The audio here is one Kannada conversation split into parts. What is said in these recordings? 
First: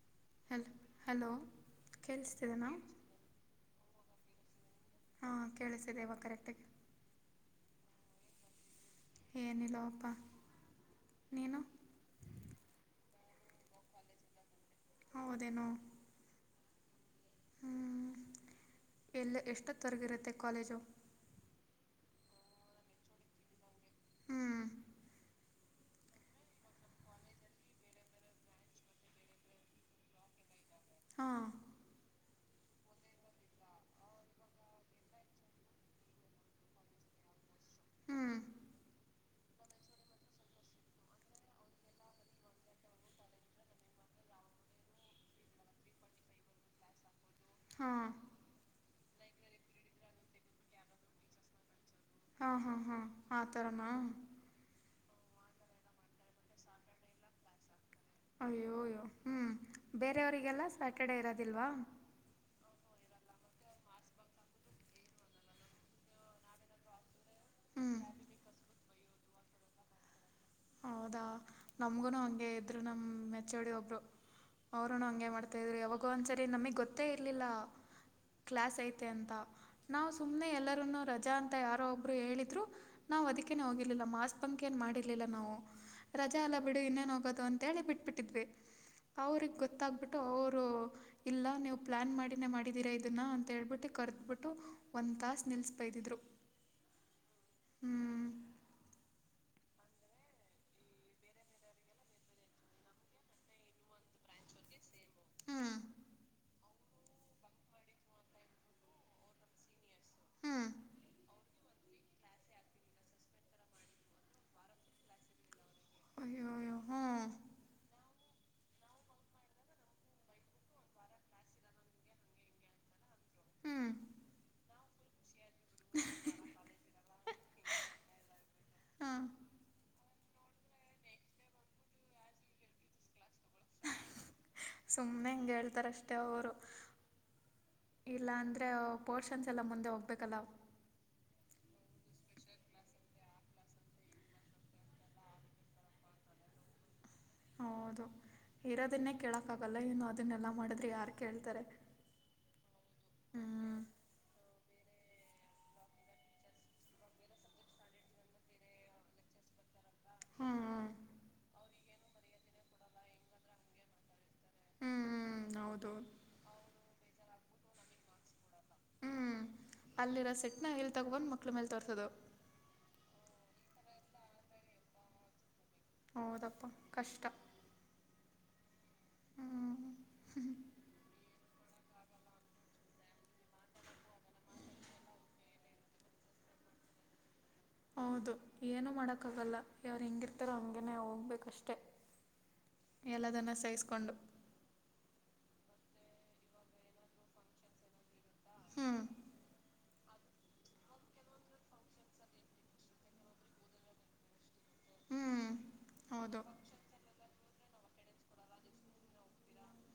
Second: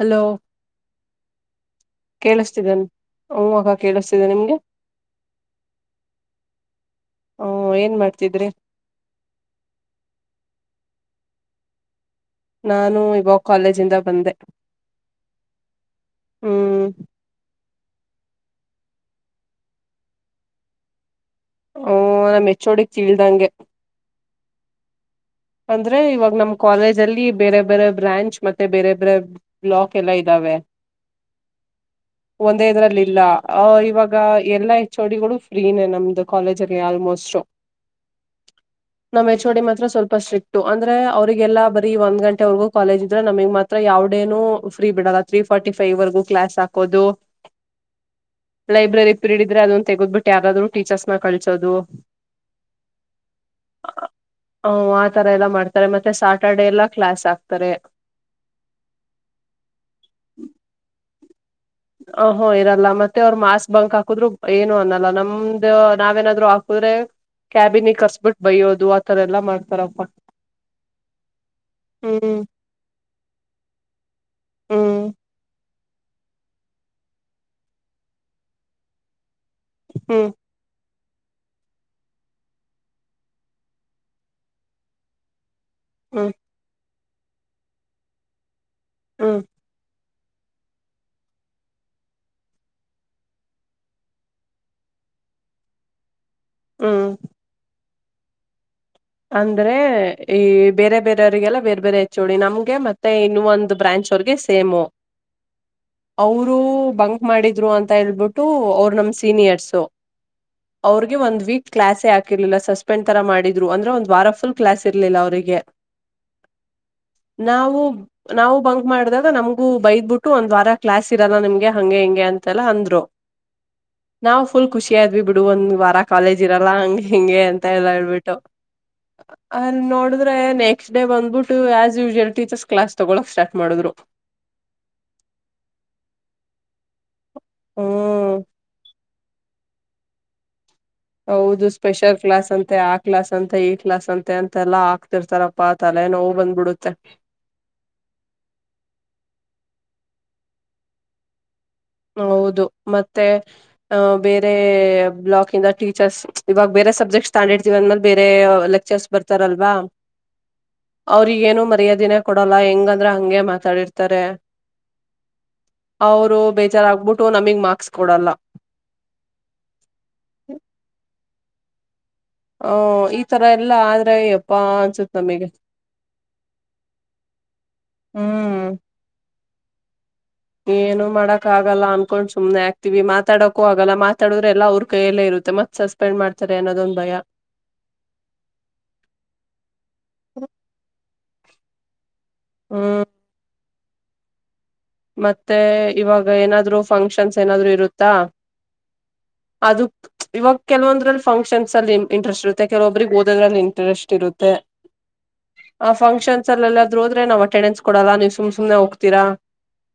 ಹಲೋ ಹಲ್ ಹಲೋ ಕೇಳಿಸ್ತಿದೆನಾ ಕೇಳಿಸ್ತಿದ್ದೇನ್ ಹೂ ಅಕ್ಕ ಕೇಳಿಸ್ತಿದೆ ನಿಮ್ಗೆ. ಹಾ ಕೇಳಿಸ್ತಿದೆ ಇವಾಗ್ ಕರೆಕ್ಟಾಗಿ. ಓ ಏನ್ ಮಾಡ್ತಿದ್ರಿ. ಏನಿಲೋ ಅಪ್ಪ ನೀನು. ನಾನು ಇವಾಗ್ ಕಾಲೇಜಿಂದ ಬಂದೆ. ಹೌದೇನೋ ಹ್ಮ್ ಹ್ಮ್ ಎಲ್ ಎಷ್ಟೊತ್ತೊರಗಿರುತ್ತೆ ಕಾಲೇಜು. ಓ ನಮ್ ಎಚ್ ಓ ಡಿಗ್ ತಿಳ್ದಂಗೆ. ಹ್ಞೂ ಅಂದ್ರೆ ಇವಾಗ್ ನಮ್ ಕಾಲೇಜ್ ಅಲ್ಲಿ ಬೇರೆ ಬೇರೆ ಬ್ರಾಂಚ್ ಮತ್ತೆ ಬೇರೆ ಬ್ರೆ ಬ್ಲಾಕ್ ಎಲ್ಲ ಇದ್ದಾವೆ. ಹಾಂ ಒಂದೇ ಇದ್ರಲ್ಲಿ ಇಲ್ಲ ಅ ಇವಾಗ ಎಲ್ಲಾ ಹೆಓಚ್ಡಿಗಳು ಫ್ರೀನೇ ನಮ್ದು ಕಾಲೇಜಲ್ಲಿ ಆಲ್ಮೋಸ್ಟ್. ಹ್ಞೂ ನಮ್ಮ್ ಹೆಚೋಡಿ ಮಾತ್ರ ಸ್ವಲ್ಪ ತುಂಬಾ ಸ್ಟ್ರಿಕ್ಟ್. ಅಂದ್ರೆ ಅವ್ರರಿಗೆಲ್ಲ ಬರಿ ಒಂದ್ ಗಂಟೆವರೆಗೂ ಕಾಲೇಜ್ ಇದ್ರೆ ನಮಗ್ ಮಾತ್ರ ಯಾವಡೇನನು ಫ್ರೀ ಬಿಡದ ತ್ರೀ ಫಾರ್ಟಿ ಫೈವ್ವರೆಗೂ ಕ್ಲಾಸ್ ಹಾಕೋದು. ಹಾಂ ಲೈಬ್ರರಿ ಪೀರಿಯಡ್ ಇದ್ರೆ ಅದೊಂದು ತೆಗೋಬಿಟ್ಟು ಯಗಾದ್ರರು ಟೀಚರ್ಸ್ನ ಕಳಸೋದು. ಹಾ ಹಾ ಹಾ ಆ ತರನಾ ಹ ಆತರ ಎಲ್ಲ ಮಾಡ್ತಾರೆ ಮತ್ತೆ ಸಾಯಾಟರ್ಡೆ ಎಲ್ಲ ಕ್ಲಾಸ್ ಆಕ್ತಾರೆ. ಅಯ್ಯೋ ಅಯ್ಯ ಹ್ಮ್ ಬೇರೆಯವರಿಗೆಲ್ಲ ಸ್ಯಾಟರ್ಡೆ ಇರೋದಿಲ್ವಾ? ಅ ಹ ಹೊ ಇರಲ್ಲ ಮತ್ತೆ ಅವರು ಮಾಸ್ಕ್ ಬಂಕ್ ಹಾಕುದ್ರು ಏನು ಅನ್ನಲ್ಲ ನಮ್ದ ನಾವೇನಾದ್ರು ಹಾಕುದ್ರೆ ಹ್ಞೂ ಕ್ಯಾಬಿನಿಗೆ ಕರ್ಸ್ಬಿಟ್ಟು ಬಯ್ಯೋದು ಆತರ ಎಲ್ಲಾ ಮಾಡ್ತಾರಪ್ಪ. ಹೌದಾ ನಮ್ಗುನು ಹ್ಮ್ ಹಂಗೆ ಇದರು ನಮ್ಮ ಹೋಡ್ ಒಬ್ರು ಹ್ಮ್ ಅವರುೂನು ಹಂಗೆ ಮಾಡ್ತ ಮ್ರರು ಯಾವಾಗೋ ಒಂದ್ಸರಿ ನಮಗೆ ಗೊತ್ತೇ ಇರ್ಲಿಲ್ಲ, ಕ್ಲಾಸ್ ಐತೆ ಅಂತ ನಾ ಹ್ಮ್ ಸುಮ್ನೆ ಎಲ್ಲರನ್ನು ರಜಾ ಅಂತ ಅ ಯಾರೋ ಒಬ್ರು ಹೇಳಿದ್ರು ನಾವು ಅದಿಕೇನೆೇ ಹೋಗಿಲಿಲ್ಲ ಮಾಸ್ ಬಂಕಯಏನ್ ಮಾಡರ್ಲಿಲ್ಲ ನಾವು ಹ್ಮ್ ರಜೆ ಅಲ್ಲ ಬಿಡು ಇನ್ನೇನು ಹೋಗೋದು ಅಂತೇಳಿ ಬಿಟ್ಬಿಟ್ಟಿದ್ವಿ ಹ್ಮ್ ಅವ್ರಿಗೆ ಗೊತ್ತಾಗ್ಬಿಟ್ಟು ಅವರು ಇಲ್ಲ ನೀವು ಪ್ಲಾನ್ ಮಾಡಿನ ಮಾಡಿದೀರಾ ಇದನ್ನ ಅಂತ ಹೇಳ್ಬಿಟ್ಟು ಕರ್ದಬಿಟ್ಟು ಒಂದ್ ತಾಸ ನಿಲ್ಬೈ ಇದಿದ್ರು. ಹ್ಮ್ ಹ್ಮ್ ಅಂದ್ರೆ ಈ ಬೇರೆ ಬೇರೆಯವ್ರರಿಗೆಲ್ಲ ಬೇರೆ ಬೇರೆ ಹೆಚ್ಚೋಳಿ ನಮ್ಗೆ ಮತ್ತೆ ಇನ್ನು ಒಂದು ಬ್ರಾಂಚ್ ಅವ್ರಗೆ ಸೇಮು ಹ್ಞೂ ಅವರು ಬಂಗ ಮಾಡಿದ್ರು ಅಂತ ಹೇಳ್ಬಿಟ್ಟು ಅವ್ರ ನಮ್ ಸೀನಿಯರ್ಸ್ ಹ್ಞೂ ಅವ್ರಿಗೆ ಒಂದ ವೀಕ್ ಕ್ಲಾಸೇ ಹಾಕಿರ್ಲಿಲ್ಲ ಸಸ್ಪೆಂಡ್ ತರ ಮಾಡಿದ್ರು ಅ್ರಂ ದ್ರೆ ಒಂದ ವಾರ ಫುಲ್ ಕ್ಲಾಸ್ ಇರ್ಲಿಲ್ಲ ಅವರಿಗೆ. ಯ ಹ ನಾವು ನಾವು ಬಂಕ್ ಮಾಡ್ದಾಗ ನಮ್ಗೂ ಬೈದ್ ಬಿಟ್ಟು ಒಂದ್ ವಾರ ಕ್ಲಾಸ್ ಇರಲ್ಲ ನಿಮ್ಗೆ ಹಂಗೆ ಹೆಿಂಗೆ ಅಂತೆಲ್ಲ ಅಂದ್ರು. [inaudible] ಹ್ಮ್ ನಾವು ಫುಲ್ ಖುಷಿಯ ಆದ್ವಿ ಬಿಡು ಒಂದ್ ವಾರ ಕಾಲೇಜ್ ಇರಲ್ಲ ಹಂಗ್ ಹಿಂಗೆ ಅಂತ ಎಲ್ಲ ಹೇಳ್ಬಿಟ್ಟು. ಹ್ಮ್ ಅಲ್ಲಿ ನೋಡಿದ್ರೆ ನೆಕ್ಸ್ಟ್ ಡೇ ಬಂದ್ಬಿಟ್ಟು ಆಸ್ ಯೂಶಲ್ ಟೀಚರ್ಸ್ ಕ್ಲಾಸ್ ತಗೊಳ್ಳಕ್ ಸ್ಟಾರ್ ಮಾಡಿದ್ರು. ಸುಮ್ಮ್ನೆ ಹಂಗಗೆ ಹೇಳ್ತಾರ ಅಷ್ಟೆ ಅವರು ಇಲ್ಲ ಹ್ಮ್ ಅಂದ್ರೆ ಪೋರ್ಷನ್ಸ್ ಎಲ್ಲ ಮುಂದೆ ಹೋಗ್ಬೇಕಲ್ಲ. ಹೌದು ಸ್ಪೆಷಲ್ ಕ್ಲಾಸ್ ಅಂತೆ ಆ ಕ್ಲಾಸ್ ಅಂತೆ ಈ ಕ್ಲಾಸ್ ಅಂತೆ ಅಂತೆಲ್ಲಾ ಹಾಕ್ತಿರ್ತಾರ ಪಾ ತಲೆೆ ನೋವು ಬಂದ್ಬಿಡುತ್ತೆ. ಹೌದು ಇರೋದನ್ನೇ ಕೇಳಕ್ಕ ಆಾಗಲ್ಲ ಇನ್ನು ಅದನ್ನೆಲ್ಲ ಮಾಡಿದ್ರೆ ಯಾರ್ ಕೇಳ್ತಾರೆ? ಹೌದು ಮತ್ತೆ ಹ್ಮ್ ಬೇರೆ ಬ್ಲಾಕ್ ಇಂದ ಟೀಚರ್ಸ್ ಇವಾಗ ಬೇರೆ ಸಬ್ಜೆಕ್ಟ್ ಸ ತಂಡ ಇಡ್ತೀವಿ ಅಂದ್ಮೇಲೆ ಬೇರೆ ಲೆಕ್ಚರ್ಸ್ ಬರ್ತಾರಲ್ವಾ. ಹ್ಮ್ ಅವ್ರಿಗೇನು ಮರ್ಯಾದಿನೇ ಕೊಡಲ್ಲ ಹೆಂಗಂದ್ರ ಹಗೆ ಮಾತಾಡಿರ್ತಾರೆ. ಹ್ಮ್ ಹ್ಮ್ ಹೌದು ಅವರು ಬೇಜಾರಾಗಬಿಟ್ಟು ನಮಗ್ ಮಾರ್ಕ್ಸ್ ಕೊಡಲ್ಲ. ಹ್ಮ್ ಅಲ್ಲಿರೋ ಸೆಟ್ನ ಎ ಇಲ್ಲಿ ತಗೊಂದ್ ಮಕ್ಳು ಮೇಲೆ ತೋರ್ತದು ಹ ಈ ತರ ಎಲ್ಲಾ ಆದ್ರೆ್ಯಪ್ಪಾ ಅನ್ಸತ್ ನಮಿಗೆ ಹೌದಪ್ಪ ಕಷ್ಟ ಹ್ಮ್ ಹ್ಮ್ ಏನು ಮಾಡಕ್ ಆಗಲ್ಲ ಅನ್ಕೊಂಡ್ ಸುಮ್ಮ್ನೆ ಆಗ್ತಿೀವಿ ಮಾತಾಡಕೂ ಆಗಲ್ಲ ಮಾತಾಡುದ್ರೆಲ್ಲಾ ಅವ್ರ ಕೈಯಲ್ಲೇ ಇರುತ್ತೆ ಮತ್ ಸಸ್ ಸಸ್ಪೆಂಡ್ತಾರೆ ಅನ್ನೋದೊಂದು ಭಯಾ ಹೌದು ಏನೂ ಮಾಡೋಕ್ಕಾಗಲ್ಲ ಯಾರ್ ಹೆಂಗಿರ್ತಾರೋ ಹಾಗೇೇ ಹೋಗ್ಬೇಕಷ್ಟೆ. [unintelligible] ಎಲ್ಲದನ್ನು ಸಹಿಸ್ಕೊಂಡು ಮತ್ತೆ ಇವಾಗ ಏನಾದ್ರು ಫಂಕ್ಷನ್ಸ್ ಏನಾದ್ರು ಇರುತ್ತಾ ಹ್ಮ್ ಅದು ಇವಾಗ ಕೆಲೊಂದ್ರಲ್ಲಿ ಫಂಕ್ಷನ್ಸ್ ಅಲ್ಲಿ ಇಂಟ್ರೆಸ್ಟ್ ಇರುತ್ತೆ ಕೆಲವೊಬ್ರಿಗೆ ಓದೋದ್ರಲ್ಲಿ ಇಂಟ್ರೆಸ್ಟ್ ಇರುತ್ತೆ. ಹ್ಞೂ ಆ ಹೌದು ಫಂಕ್ಷನ್ಸ್ ಅಲ್ಲ ಎಲ್ಲಾದೂ ಹೋದ್ರೆ ನಾವ್ ಅಟೆಂಡೆನ್ಸ್ ಕೊಡಲ್ಲ ನೀವು ಸುಮ್ ಸುಮನೆ ಹೋಗ್ತೀರಾ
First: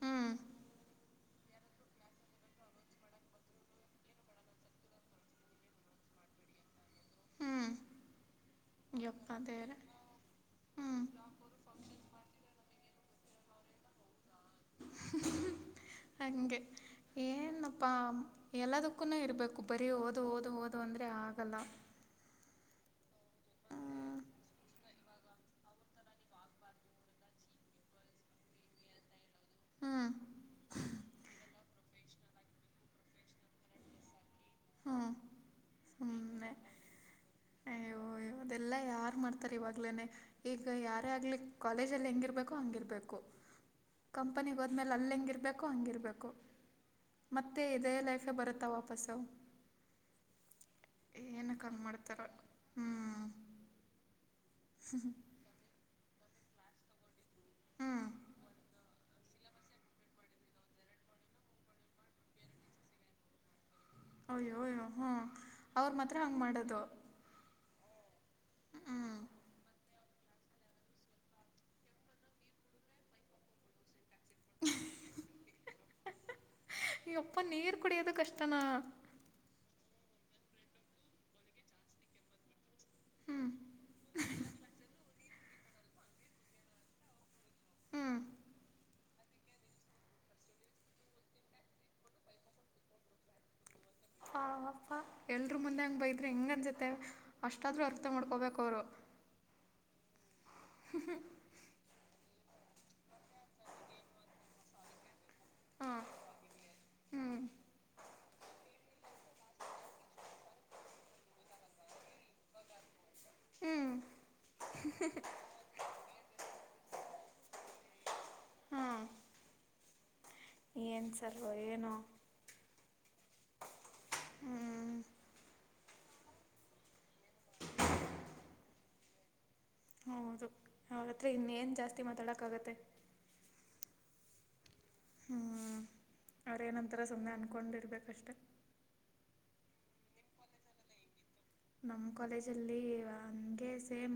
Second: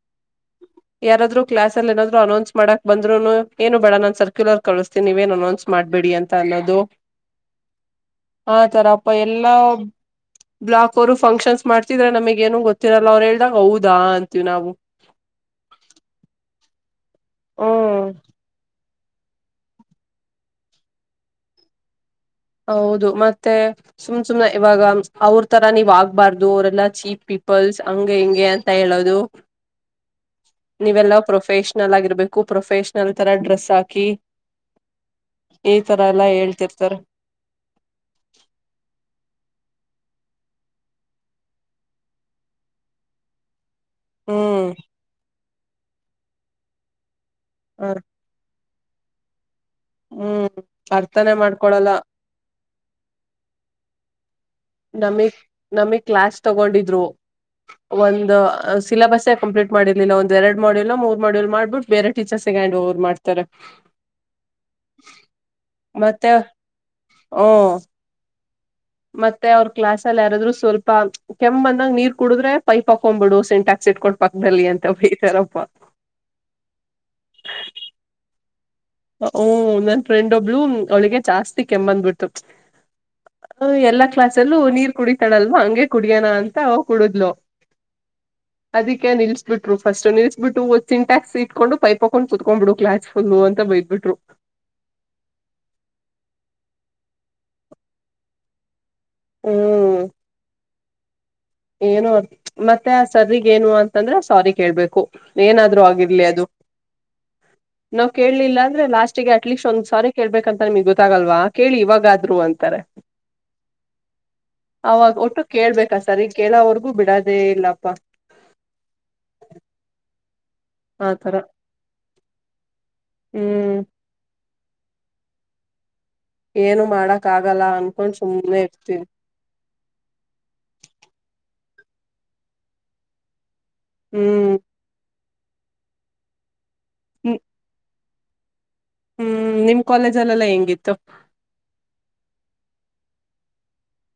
ಹ್ಮ್ [unintelligible] ಯಾರಾದ್ರು ಕ್ಲಾಸ್ನಲ್ಲಿ ಏನಾದರು ಅನೌನ್ಸ್ ಮಾಡಕ್ ಬಂದ್ರುನು ಏನು ಬೇಡ ನಾನ ಸರ್ಕ್ಯುಲರ್ ಕಸ್ತೀನಿ ನೀವು ಏನು ಅನೌನ್ಸ್ ಮಾಡಬೇಡಿ ಅಂತ ಅನ್ನೋದು ಹ್ಮ್ ಆ ತರಪ್ಪ ಯಪ್ಪ ಎಲ್ಲಾ ದೇವ್ರೆ ಬ್ಲಾಕ್ ಹ್ಮ್ ಅವರು ಫಂಕ್ಷನ್ಸ್ ಮಾಡ್ತಿದ್ರೆ ನಮಿಗೆ ಏನು ಗೊತ್ತಿರಲ್ಲ ಅವ್ರು ಹೇಳ್ದಾಗ ಹೌದಾ ಅಂತೀವಿ ನಾವು. ಹಂಗೆ ಏನಪ್ಪಾ ಹ್ಮ್ ಎಲ್ಲದಕ್ಕೂನು ಇರಬೇಕು ಬರೀ ಓದು ಓದು ಓದು ಅಂದ್ರೆ ಆಗಲ್ಲ. ಹೌದು ಮತ್ತೆ ಹ್ಮ್ ಸುಮ್- ಸುಮ್ನೆ ಇವಾಗ ಅವ್ರ ತರ ನೀವ್ ಆಗ್ಬಾರ್ದು ಅವರೆಲ್ಲಾ ಚೀಪ್ ಪೀಪಲ್ಸ್ ಹಂಗೆ ಹಿಂಗೆ ಅಂತ ಹೇಳೋದು. [inaudible] ಹ್ಞೂ ನೀವೆಲ್ಲ ಪ್ರೊಫೆಷ್ನಲ್ ಆಗಿರ್ಬೇಕು ಪ್ರೊಫೆಷ್ನಲ್ ತರ ಡ್ರೆಸ್ ಹಾಕಿ ಹ್ಞೂ ಈ ತರ ಎಲ್ಲಾ ಸುಮ್ಮನೆ ಹೇಳ್ತಿರ್ತರೆ ಅಯ್ಯೋ ಅದೆಲ್ಲ ಯಾರ್ ಮಾಡ್ತಾರೆ ಇವಾಗ್ಲೇನೆ ಈಗ ಯಾರೇ ಆಗಲಿ ಕಾಲೇಜಲ್ಲಿ ಹೆೇಂಗಿರಬೇಕು ಹಂಗಿರಬೇಕು? ಕಂಪನಿಗೆ ಹ್ಮ್ ಹೋದ್ಮೇಲೆ ಅಲ್ಲಿ ಹೆಂಗಿರ್ಬೇಕು ಹಂಗಿರ್ಬೇಕು. ಮತ್ತೆ ಹ ಇದೇ ಲೈಫ ಬರುತ್ತಾ ವಾಪಸ್ಸು ಹ್ಮ್ ಅರ್ಥನೇ ಏನಕ್ ಅಂಗ್ ಮಾಡ್ಕೊಳಲ್ಲ ಮಾಡ್ತಾರೋ ಹ್ಞೂ ನಮಿಗ್ ನಮಿಗ್ ಕ್ಲಾಸ್ ತಗೊಂಡಿದ್ರು ಹ್ಞೂ ಒಂದು ಸಿಲೆಬಸ್ಸೆ ಕಂಪ್ಲೀಟ್ ಮಾಡಿರ್ಲಿಲ್ಲಾ ಒಂದ ಎರಡ್ ಮಾಡ್ಯೂಲ್ ಮೂರ್ ಮಾಡ್ಯೂಲ್ ಮಾಡ್ಬಿಟ್ಟ ಬೇರೆ ಟೀಚರ್ಸಗೆ ಹ್ಯಾಂಡ್ ಓವರ್ ಮಾಡ್ತಾರೆ. ಅಯ್ಯೋ ಅಯ್ಯೋ ಹ್ಞ ಅವರು ಮಾತ್ರ ಹಂಗ ಮಾಡೋದು ಹ್ಮ ಹ್ಞೂ ಮತ್ತೆ ಅವ್ರ ಕ್ಲಾಸ್ ಅಲ್ಲಿ ಯಾರಾದ್ರು ಸ್ವಲ್ಪ ಕೆಮ್ಮ್ ಬಂದಾಗ ನೀರ್ ಕುಡುದ್ರೆ ಪೈಪ್ ಹಾಕೊಂಡ್ಬಿಡು ಸೆಂಟ್ಯಾಕ್ಸ್ ಇಟ್ಕೊಂಡು ಪಕ್ಕದಲ್ಲಿ ಅಂತ ಬೈತಾರಪ್ಪ. ಈ ಒಪ್ಪ ನೀರು ಕುಡಿಯೋದ ಕಷ್ಟನಾ ಹು ನನ್ ಫ್ರೆಂಡ್ ಒಬ್ಳು ಅವಳಿಗೆ ಜಾಸ್ತಿ ಕೆಮ್ಮ್ ಬಂದ್ ಬಿಡ್ತು ಹ್ಞೂ ಹು ಎಲ್ಲಾ ಕ್ಲಾಸ್ಸ್ನಲ್ಲೂ ನೀರ್ ಕುಡಿತಾಳಲ್ವ ಹಂಗೆ ಕುಡಿಯೋಣ ಅಂತ ಕುಡುದ್ಲು [unintelligible] [inaudible] ಹ್ಞೂ ಅದಕ್ಕೆ ನಿಲ್ಸ್ ಬಿಟ್ರು ಫಸ್ಟ್ ನಿಲ್ಸ್ಬಿಟ್ಟು ಸಿನ್ ಟ್ಯಾಕ್ಸ್ ಇಟ್ಕೊಂಡು ಪೈಪ್ ಹಕೊಂಡು ಕುತ್ಕ್ಬ ಬಿಡು ಕ್ಲಾಸ್ ಫುಲ್ ಅಂತ ಬೈದ್ರು ಬಿಟ್ಟರು [unintelligible] ಹಾ ಪಾಪ್ಪ ಎಲ್ರು ಮುಂದೆ ಹಂಗೆ ಬೈದ್ರೆ ಹಿಂಗ ಅನ್ಸುತೆ ಅಷ್ಟಾದ್ರೂ ಅರ್ಥ ಮಾಡ್ಕೋಬೇಕಲ್ಲ ಅವ್ರು. ಹ್ಮ್ ಏನು ಅದ [unintelligible] ಮತ್ತೆ ಆ ಸರ್ರಗ್ ಏನು ಅಂತಂದ್ರೆ ಸಾರಿ ಕೇಳ್ಬೇಕು ಏನಾದ್ರು ಹಾಂ ಆಗಿರ್ಲಿ ಅದು. ಹ್ಞೂ [inaudible] ನಾವ್ ಕೇಲಿಲ್ಲ ಅಂದ್ರೆ ಲಾಸ್ಟ್ ಗೆ ಅಟ್ಲೀಸ್ಟ್ ಒಂದ್ ಸಾರಿ ಕೇಳ್ಬೇಕ ಅಂತ ನಿಮ್ಗ್ ಗೊತ್ತಾಗಲ್ವಾ ಕೇಳಿ ಇವಾಗಾದ್ರು ಅಂತಾರೆ ಹ್ಞೂ ಅವಾಗ ಒಟ್ಟು ಕೇಳ್ಬೇಕಾ ಸರ್ ಈಗ ಕೇಳೋವರ್ಗೂ ಬಿಡದೇ ಇಲ್ಲಪ್ಪ ಹಾಂ ಏನು ಆತರ ಸರ್ ಏನೋ ಹ್ಮ್ ಹ್ಮ್. ಏನು ಮಾಡಕ್ ಆಗಲ್ಲ ಅನ್ಕೊಂಡ್ ಸುಮ್ನೆ ಇರ್ತೀನಿ. ಹೌದು. ಅವತ್ತೇ ಇನ್ನೇನ ಜಾಸ್ತಿ ಮಾತಾಡಕ್ಕಾಗತ್ತೆ. ಹ್ಮ್. ಹ್ಞ ಅವ್ರ ಏನಂತಾರೆ ಸುಮ್ಮನೆ ಅಂದ್ಕೊಂಡ ಇರಬೇಕು ಅಷ್ಟೇ. ಹ್ಮ್ ನಿಮ್ಮ ಕಾಲೇಜಲ್ಲೆಲ್ಲಾ ಹೆಂಗಿತ್ತು. ನಮ್ಮ ಕಾಲೇಜಲ್ಲಿ ಹಂಗೆ ಸೇಮ.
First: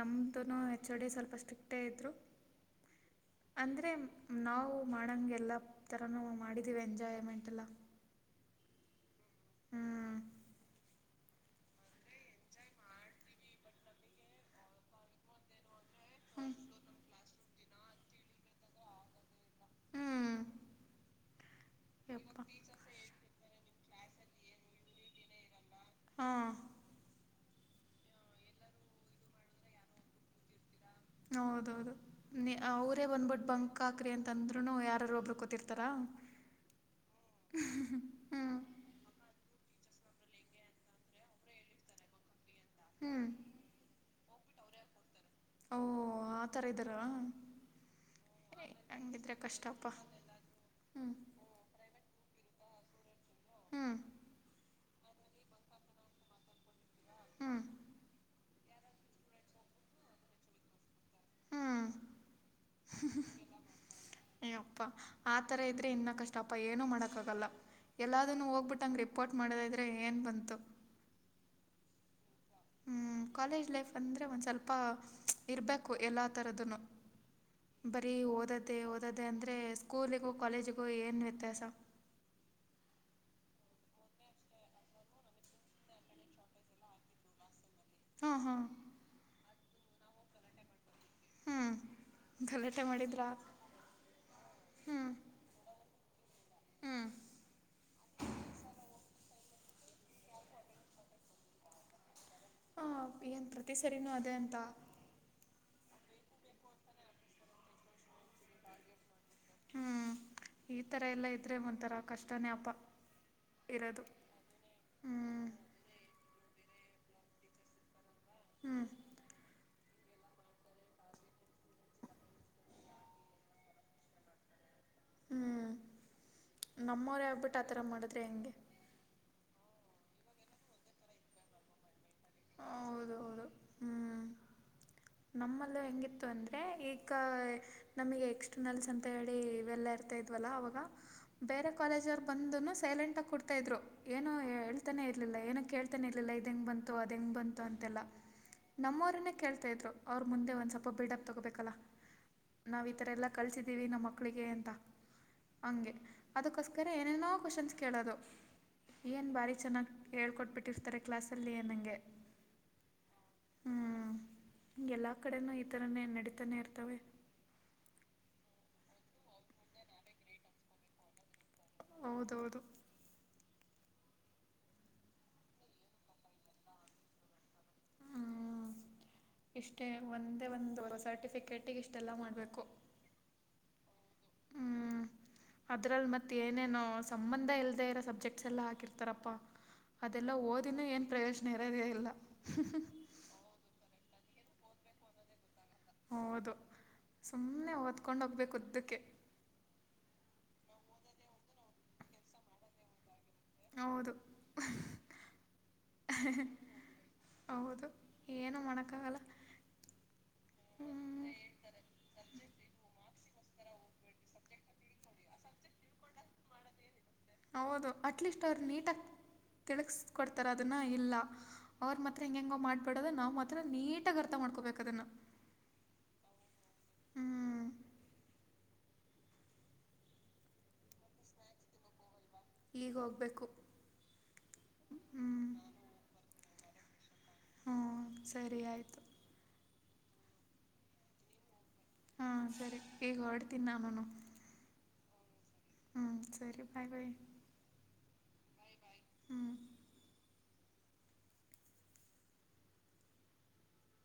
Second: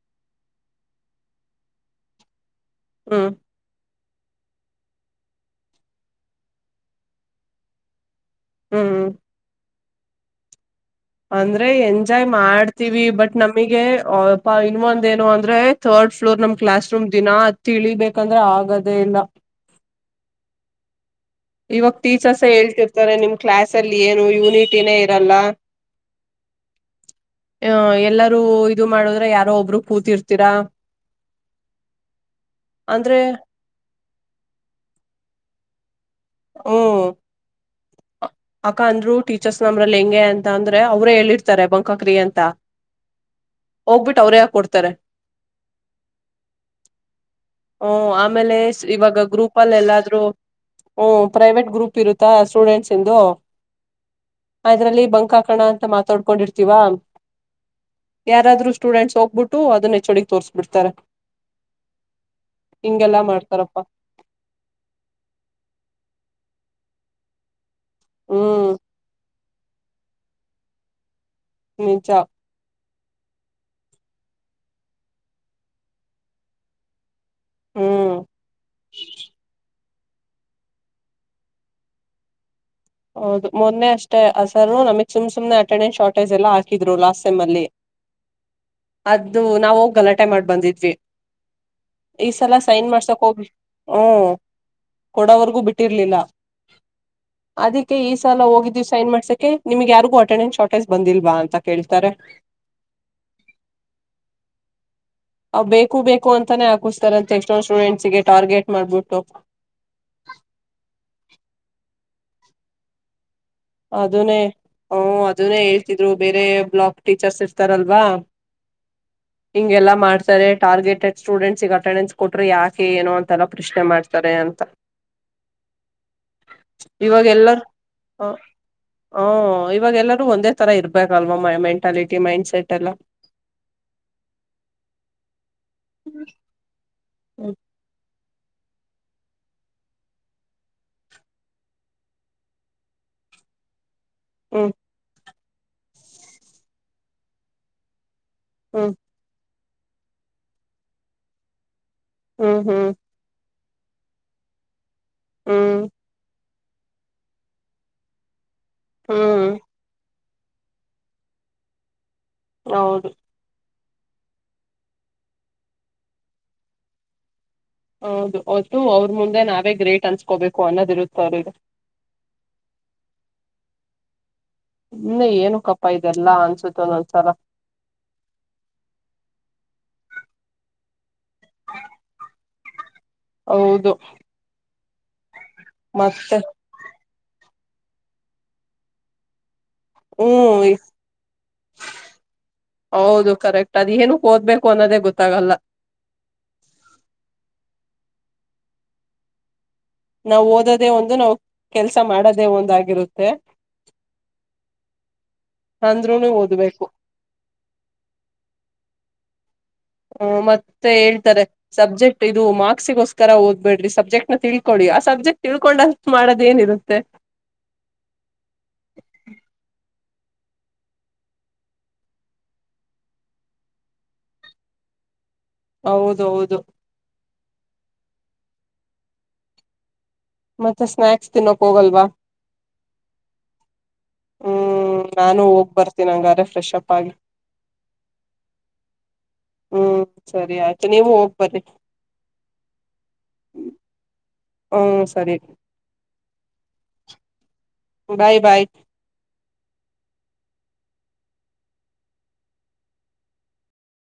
ನಮ್ದುನು ಹೆಚ್ ಓ ಡಿ ಸ್ವಲ್ಪ ಸ್ಟ್ರಿಕ್ಟೇ ಇದ್ರು. ಹ್ಮ್. ಅಂದ್ರೆ ನಾವು ಮಾಡಂಗೆಲ್ಲ ಎಲ್ಲ ಥರನಾವು ಮಾಡಿದ್ದೀವಿ ಎಂಜಾಯ್ಮೆಂಟ್ ಎಲ್ಲ. ಹ್ಮ್ ಹ್ಞೂ ಅಂದ್ರೆ ಎಂಜಾಯ್ ಮಾಡ್ತೀವಿ ಬಟ್ ನಮಗೆಪ ಇನ್ನೊಂದು ಏನು ಅಂದ್ರೆ ರ್ಡ್ ಫ್ಲೋರ್ ನಮ್ ಕ್ಲಾಸ್ ರೂಮ್ ದಿನಾ ತಿಳಿಬೇಕಂದ್ರೆ ಆಗದೇ ಇಲ್ಲ ಹ್ಞೂ ಇವಾಗ ಯಪ್ಪ ಟೀಚರ್ಸ್ ಹೇಳ್ತಿರ್ತಾರೆ ನಿಮ್ ಕ್ಲಾಸ್ ಅಲ್ಲಿ ಏನು ಯೂನಿಟಿನೇ ಇರಲ್ಲ ಹಾಂ ಆ ಎಲ್ಲರೂ ಇದು ಮಾಡದ್ರ ಯಾರೋ ಒಬ್ಬರು ಕೂತಿರ್ತೀರಾ ಹೌದೌದು ಅವರೇ ಅಂದ್ರೆ ಬಂದ್ಬಿಟ್ ಬಂಕ್ ಹಕಾಕ್ರಿ ಅಂತಂದ್ರು ಯಾರೂ ಒಬ್ಬರು ಕೂತಿರ್ತಾರ ಹ್ಮ ಹ್ಞೂ ಅಕ ಅಂದ್ರು ಟೀಚರ್ಸ್ ನಂಬ್ರಲ್ಲಿ ಹೆಂಗೆ ಅಂತ ಅಂದ್ರೆ ಅವ್ರೇ ಹೇಳಿರ್ತಾರೆ ಬಂಕಕ್ರಿ ಅಂತ ಹ್ಮ್ ಹೋಗ್ಬಿಟ್ಟು ಅವ್ರೇಕ ಕೊಡ್ತಾರೆ ಓ ಆ ತರ ಇದ್ದಾರಾ ಹ ಓ ಆಮೇಲೆ ಏ, ಇವಾಗ ಹಂಗಿದ್ರೆ ಗ್ರೂಪ್ ಅಲ್ಲಿ ಕಷ್ಟಪ್ಪ ಎಲ್ಲಾದ್ರೂ ಹ್ಞೂ ಹ್ಮ್ ಪ್ರೈವೇಟ್ ಗ್ರೂಪ್ ಇರುತ್ತಾ ಸ್ಟೂಡೆಂಟ್ಸ್ ತಿಂದು ಹ್ಞೂ ಅ್ರಲ್ಲಿ ಬಂಕಾಕಣ ಅಂತ ಮಾತಾಡ್ಕೊಂಡಿರ್ತೀವಾ ಹ್ಞೂ ಯಾರಾದ್ರು ಸ್ಟೂಡೆಂಟ್ಸ್ ಹೋಗ್ಬಿಟ್ಟು ಅದನ್ನ ಹೊಡ್ಗೆ ತೋರಿಸ್ಬಿಡ್ತಾರೆ ಹ್ಞೂ ಹಿಂಗೆಲ್ಲಾ ಮಾಡ್ತಾರಪ್ಪಾ ಅಪ್ಪ ಆ ತರ ಇದ್ರೆ ಇನ್ನ ಕಷ್ಟಪ್ಪ ಏನನು ಮಾಡೋಕಕ್ಕಾಗಲ್ಲ ಎಲ್ಲೂ ಹ್ಮ್ ಹೋಗಬಿಟ್ಟ ಹಂಗಗೆ ರಿಪೋರ್ಟ್ ಮಾಡೋದಿದ್ರೆ ಏನ್ ಬಂತು ನೇಜ ಕಾಲೇಜ್ ಲೈಫ್ ಅಂದ್ರರೆ ಒಂದು ಸ್ವಲ್ಪ ಇರಬೇಕು ಎಲ್ಲ ಥರದ್ದ ಬರೀ ಹ್ಮ್ ಓದದ್ದೇ ಓದದ್ದೇ ಅಂದ್ರೆ ಸ್ಕೂಲಿಗೋ ಕಾಲೇಜಿಗೋ ಏನ್ ವ್ಯತ್ಯಾಸ ಹೌದು ಮೊದನೇ ಅಷ್ಟೇ ಹಾ ಸರು ನಮಗ್ ಸುಮ್ ಸುಮನೆ ಅಟೆಂಡೆನ್ಸ್ ಶಾರ್ಟೇಜ್ ಎಲ್ಲ ಹಾಕಿದ್ರು ಲಾಸ್ಟ್ಟೈಮ್ ಅಲ್ಲಿ ಹಾ ಹಾ ಅದ್ದದು ನಾವವು ಹೋಗ್ ಗಲಾಟೆ ಮಾಡ್ ಬಂದಿದ್ವಿ ಹ್ಞೂ ಈ ಸಲ ಗಲಾಟೆ ಸೈನ್ ಮಾಡ್ಸಕ್ ಮಾಡಿದ್ರಾ ಹೋಗ್ ಹ್ಮ ಕೊಡವರ್ಗೂ ಬಿಟ್ಟ ಇಟ್ಟಿರ್ಲಿಲ್ಲ ಹ್ಮ್ ಅದಿಕ್ಕೆ ಈ ಸಲ ಹೋಗಿದೀವಿ ಸೈನ್ ಮಾಡ್ಸಕಕ್ಕೆ ನಿಮ್ಗೆ ಯಾರಿಗೂ ಅಟೆಂಡೆನ್ಸ್ ಶಾರ್ಟಜ್ ಬಂದಿಲ್ವಾ ಅಂತ ಕೇಳ್ತಾರೆ ಹಾ ಏನ್ ಪ್ರತಿ ಸರಿನೂ ಅದೇ ಅಂತ ಅವು ಬೇಕು ಬೇಕು ಅಂತಾನೇ ಹಾಕಿಸ್ತಾರ ಅಂತೆ ಎಕ್ಸ್ ಒ ಸ್ಟೂಡೆಂಟ್ಸ್ ಗೆ ಟಾರ್ಗೆಟ್ ಮಾಡ್ಬಿಟ್ಟು ಹ್ಮ್ ಈ ತರ ಎಲ್ಲಾ ಇದ್ರೆ ಒಂಥರ ಕಷ್ಟನೇಪ ಅದನೇ ಓ ಅದನೇ ಹ್ಞೂ ಹೇಳ್ತಿದ್ರು ಬೇರೆ ಬ್ಲಾಕ್ ಟೀಚರ್ಸ್ ಇರ್ತಾರಲ್ವಾ ಹ್ಮ್ ಹಿಂಗೆಲ್ಲಾ ಮಾಡ್ತಾರೆ ಟಾರ್ಗೆಟೆಡ್ ಸ್ಟೂಡೆಂಟ್ಸ್ಗ್ ಅಟೆಂಡೆನ್ಸ್ ಕೊಟ್ರರು ಯಾಕೆ ಏನುೋ ಅಂತೆಲ್ಲ ಪ್ರಶ್ನೆ ಮಾಡ್ತಾರೆ ಅಂತ [inaudible] ನಮ್ಮವ್ರೆ ಇವಾಗ್ ಬಟ್ ಎಲ್ಲರ್ ಆ ಥರ ಮಾಡಿದ್ರೆ ಹೆಂಗೆ ಹ ಇವಾಗ ಎಲ್ಲರೂ ಒಂದೇ ತರ ಇರ್ಬೇಕಲ್ವಾ ಮ ಮೆಂಟಾಲಿಟಿ ಮೈಂಡ್ಸೆಟ್ ಎಲ್ಲ ಹೌದೌದು ನಮ್ಮಲ್ಲಿ ಹೆಂಗಿತ್ತು ಅಂದ್ರೆ ಈಗ ಹ್ಮ್ ನಮಗೆ ಎಸ್ ಇಂಟರ್ನಲ್ಸ್ ಅಂತ ಹೇಳಿ ಇವೆಲ್ಲ ಇರ್ತಾ ಇದ್ವಲ್ಲ ಅವಾಗ ಬೇರೆ ಕಾಲೇಜ್ ಅವರ್ ಬಂದನು ಸೈಲೆಂಟ್ ಆಗಿ ಕೊಡ್ತಾ ಇದ್ರು ಏನೋ ಹ್ಮ್ ಹೇಳ್ತಾನೇ ಇರಲಿಲ್ಲ ಏನೂ ಕೇಳ್ತಾನೇ ಇರಲಿಲ್ಲ ಇದು ಹೆಂಗೆ ಬಂತು ಅದು ಹೆಂಗೆ ಬಂತು ಅಂತೆಲ್ಲ ಹ್ಮ್ ನಮ್ಮವರನ್ನೇ ಕೇಳ್ತಾ ಇದ್ರು ಅವ್ರ್ ಮುಂದೆ ಒಂದ್ ಸ್ವಲ್ಪ ಬಿಡಪ್ ತಗೋಬೇಕಲ್ಲ ಹ್ಮ್ ನಾವ್ ಹ್ಮ್ ಈತರ ಎಲ್ಲ ಕಲ್ಸಿದೀವಿ ನಮ್ಮ ಮಕ್ಕಳಿಗೆ ಅಂತ ಹ್ಮ್ ಹಂಗೆ ಅದಕ್ಕೋಸ್ಕರ ಏನೇನೋ ಕ್ವಶನ್ಸ್ ಕೇಳೋದು ಏನು ಹ್ಮ್ ಭಾರಿ ಚೆನ್ನಾಗಿ ಹೇಳ್ಕೊಟ್ಟಬಿಡತಾರೆ ಕ್ಲಾಸಲ್ಲಿ ಅನಂಗೆ ಹೌದು ಹ್ಮ ಹಗೆ ಎಲ್ಲ ಕಡೆನು ಈ ಥರನೇ ನಡೀತಾನೆ ಇರ್ತವೆ ಹೌದು ಒಟ್ಟು ಅವ್ರ ಮುಂದೆ ನಾವೇ ಗ್ರೇಟ್ ಅನ್ಸ್ಕೋಬೇಕು ಅನ್ನೋದ್ ಇರುತ್ತ ಅವ್ರಿಗೆ ಹೌದೌದು ಸುಮ್ನೆ ಏನುಕಪ್ಪ ಇದೆಲ್ಲಾ ಅನ್ಸುತ್ತ ಒಂದೊಂದ್ಸಲ ಹ್ಮ್ ಇಷ್ಟೇ ಒಂದೇ ಒಂದು ಸರ್ಟಿಫಿಕೇಟಿಗೆ ಇಷ್ಟೆಲ್ಲ ಮಾಡ್ಬೇಕು ಹೌದು ಅದ್ರಲ್ಲಿ ಮತ್ತ್ ಮತ್ತೆ ಏನೇನೋ ಸಂಬಂಧ ಇಲ್ದೆೇ ಇರೋ ಸಬ್ಜೆಕ್ಟ್ಸ್ ಎಲ್ಲ ಹಾಕಿರ್ತಾರಪ್ಪಾ ಅದೆಲ್ಲ ಹ್ಮ್ ಓದಿನೂ ಏನು ಪ್ರಯೋಜನ ಇರೋದ ಇಲ್ಲ ಹೌದು ಕರೆಕ್ಟ್ ಅದ ಏನುಕ್ ಓದ್ಬೇಕು ಅನ್ನೋದೇ ಗೊತ್ತಾಗಲ್ಲ ಹೌದು ಸುಮ್ನೆ ಓದ್ಕೊಂಡ್ ಹೋಗ್ಬೇಕು ಉದ್ದಕ್ಕೆ ನಾವು ಓದೋದೇ ಒಂದು ನಾವು ಕೆಲ್ಸ ಮಾಡೋದೇ ಒಂದಗಿರುತ್ತೆ ಹೌದು ಅಂದ್ರುನು ಓದ್ಬೇಕು ಹೌದು ಏನುೂ ಮಾಡೋಕ್ಕಾಗಲ್ಲ ಹ್ಮ ಮತ್ತೆ ಹೇಳ್ತಾರೆ ಸಬ್ಜೆಕ್ಟ್ ಇದು ಮಾರ್ಕ್ಸಿಗೋಸ್ಕರ ಓದ್ ಬೇಡ್ರಿ ಸಬ್ಜೆಕ್ಟ್ನ ತಿಳ್ಕೊಳಿ ಆ ಸಬ್ಜೆಕ್ಟ್ ತಿಳ್ಕೊಂಡಷ್ಟು ಮಾಡೋದ ಏನಿರುತ್ತೆ ಹೌದು ಅಟ್ಲೀಸ್ಟ್ ಅವ್ರು ನೀಟಾಗಿ ತಿಳ್ಸ್ಕೊಡ್ತಾರ ಅದನ್ನ ಇಲ್ಲ ಅವ್ರ ಮಾತ್ರ ಹೆಂಗ ಹೆಂಗ ಮಾಡ್ಬೇಡೋದ ನಾವ್ ಮಾತ್ರ ನೀಟಾಗಿ ಅರ್ಥ ಮಾಡ್ಕೋಬೇಕ ಅದನ್ನ ಹೌದೌದು ಮತ್ತೆ ಸ್ನಾಯಕ್ಸ್ ತಿನ್ನೋಕ್ ಹೋಗಲ್ವಾ ಈಗೋಗಬೇಕು ಹ್ಮ್ ನಾನು ಹೋಗ್ ಬರ್ತೀನಿ ಹಂಗಾರೆ ಫ್ರೆಶ್ ಅಪ್ ಆಗಿ ಹ್ಮ್ ಸರಿ ಆಯಿತು ಹ್ಮ್ ಸರಿ ಆಯ್ತು ನೀವು ಹೋಗ್ ಬನ್ನಿ ಹಾಂ ಸರಿ ಈಗ ಹೊರಡ್ತಿನಿ ನಾನು ಹ್ಮ್ ಸರಿ ಹ್ಮ್ ಸರಿ ಬಾಯ್ ಬಾಯ್ ಬಾಯ್ ಬಾಯ್ ಹ್ಞೂ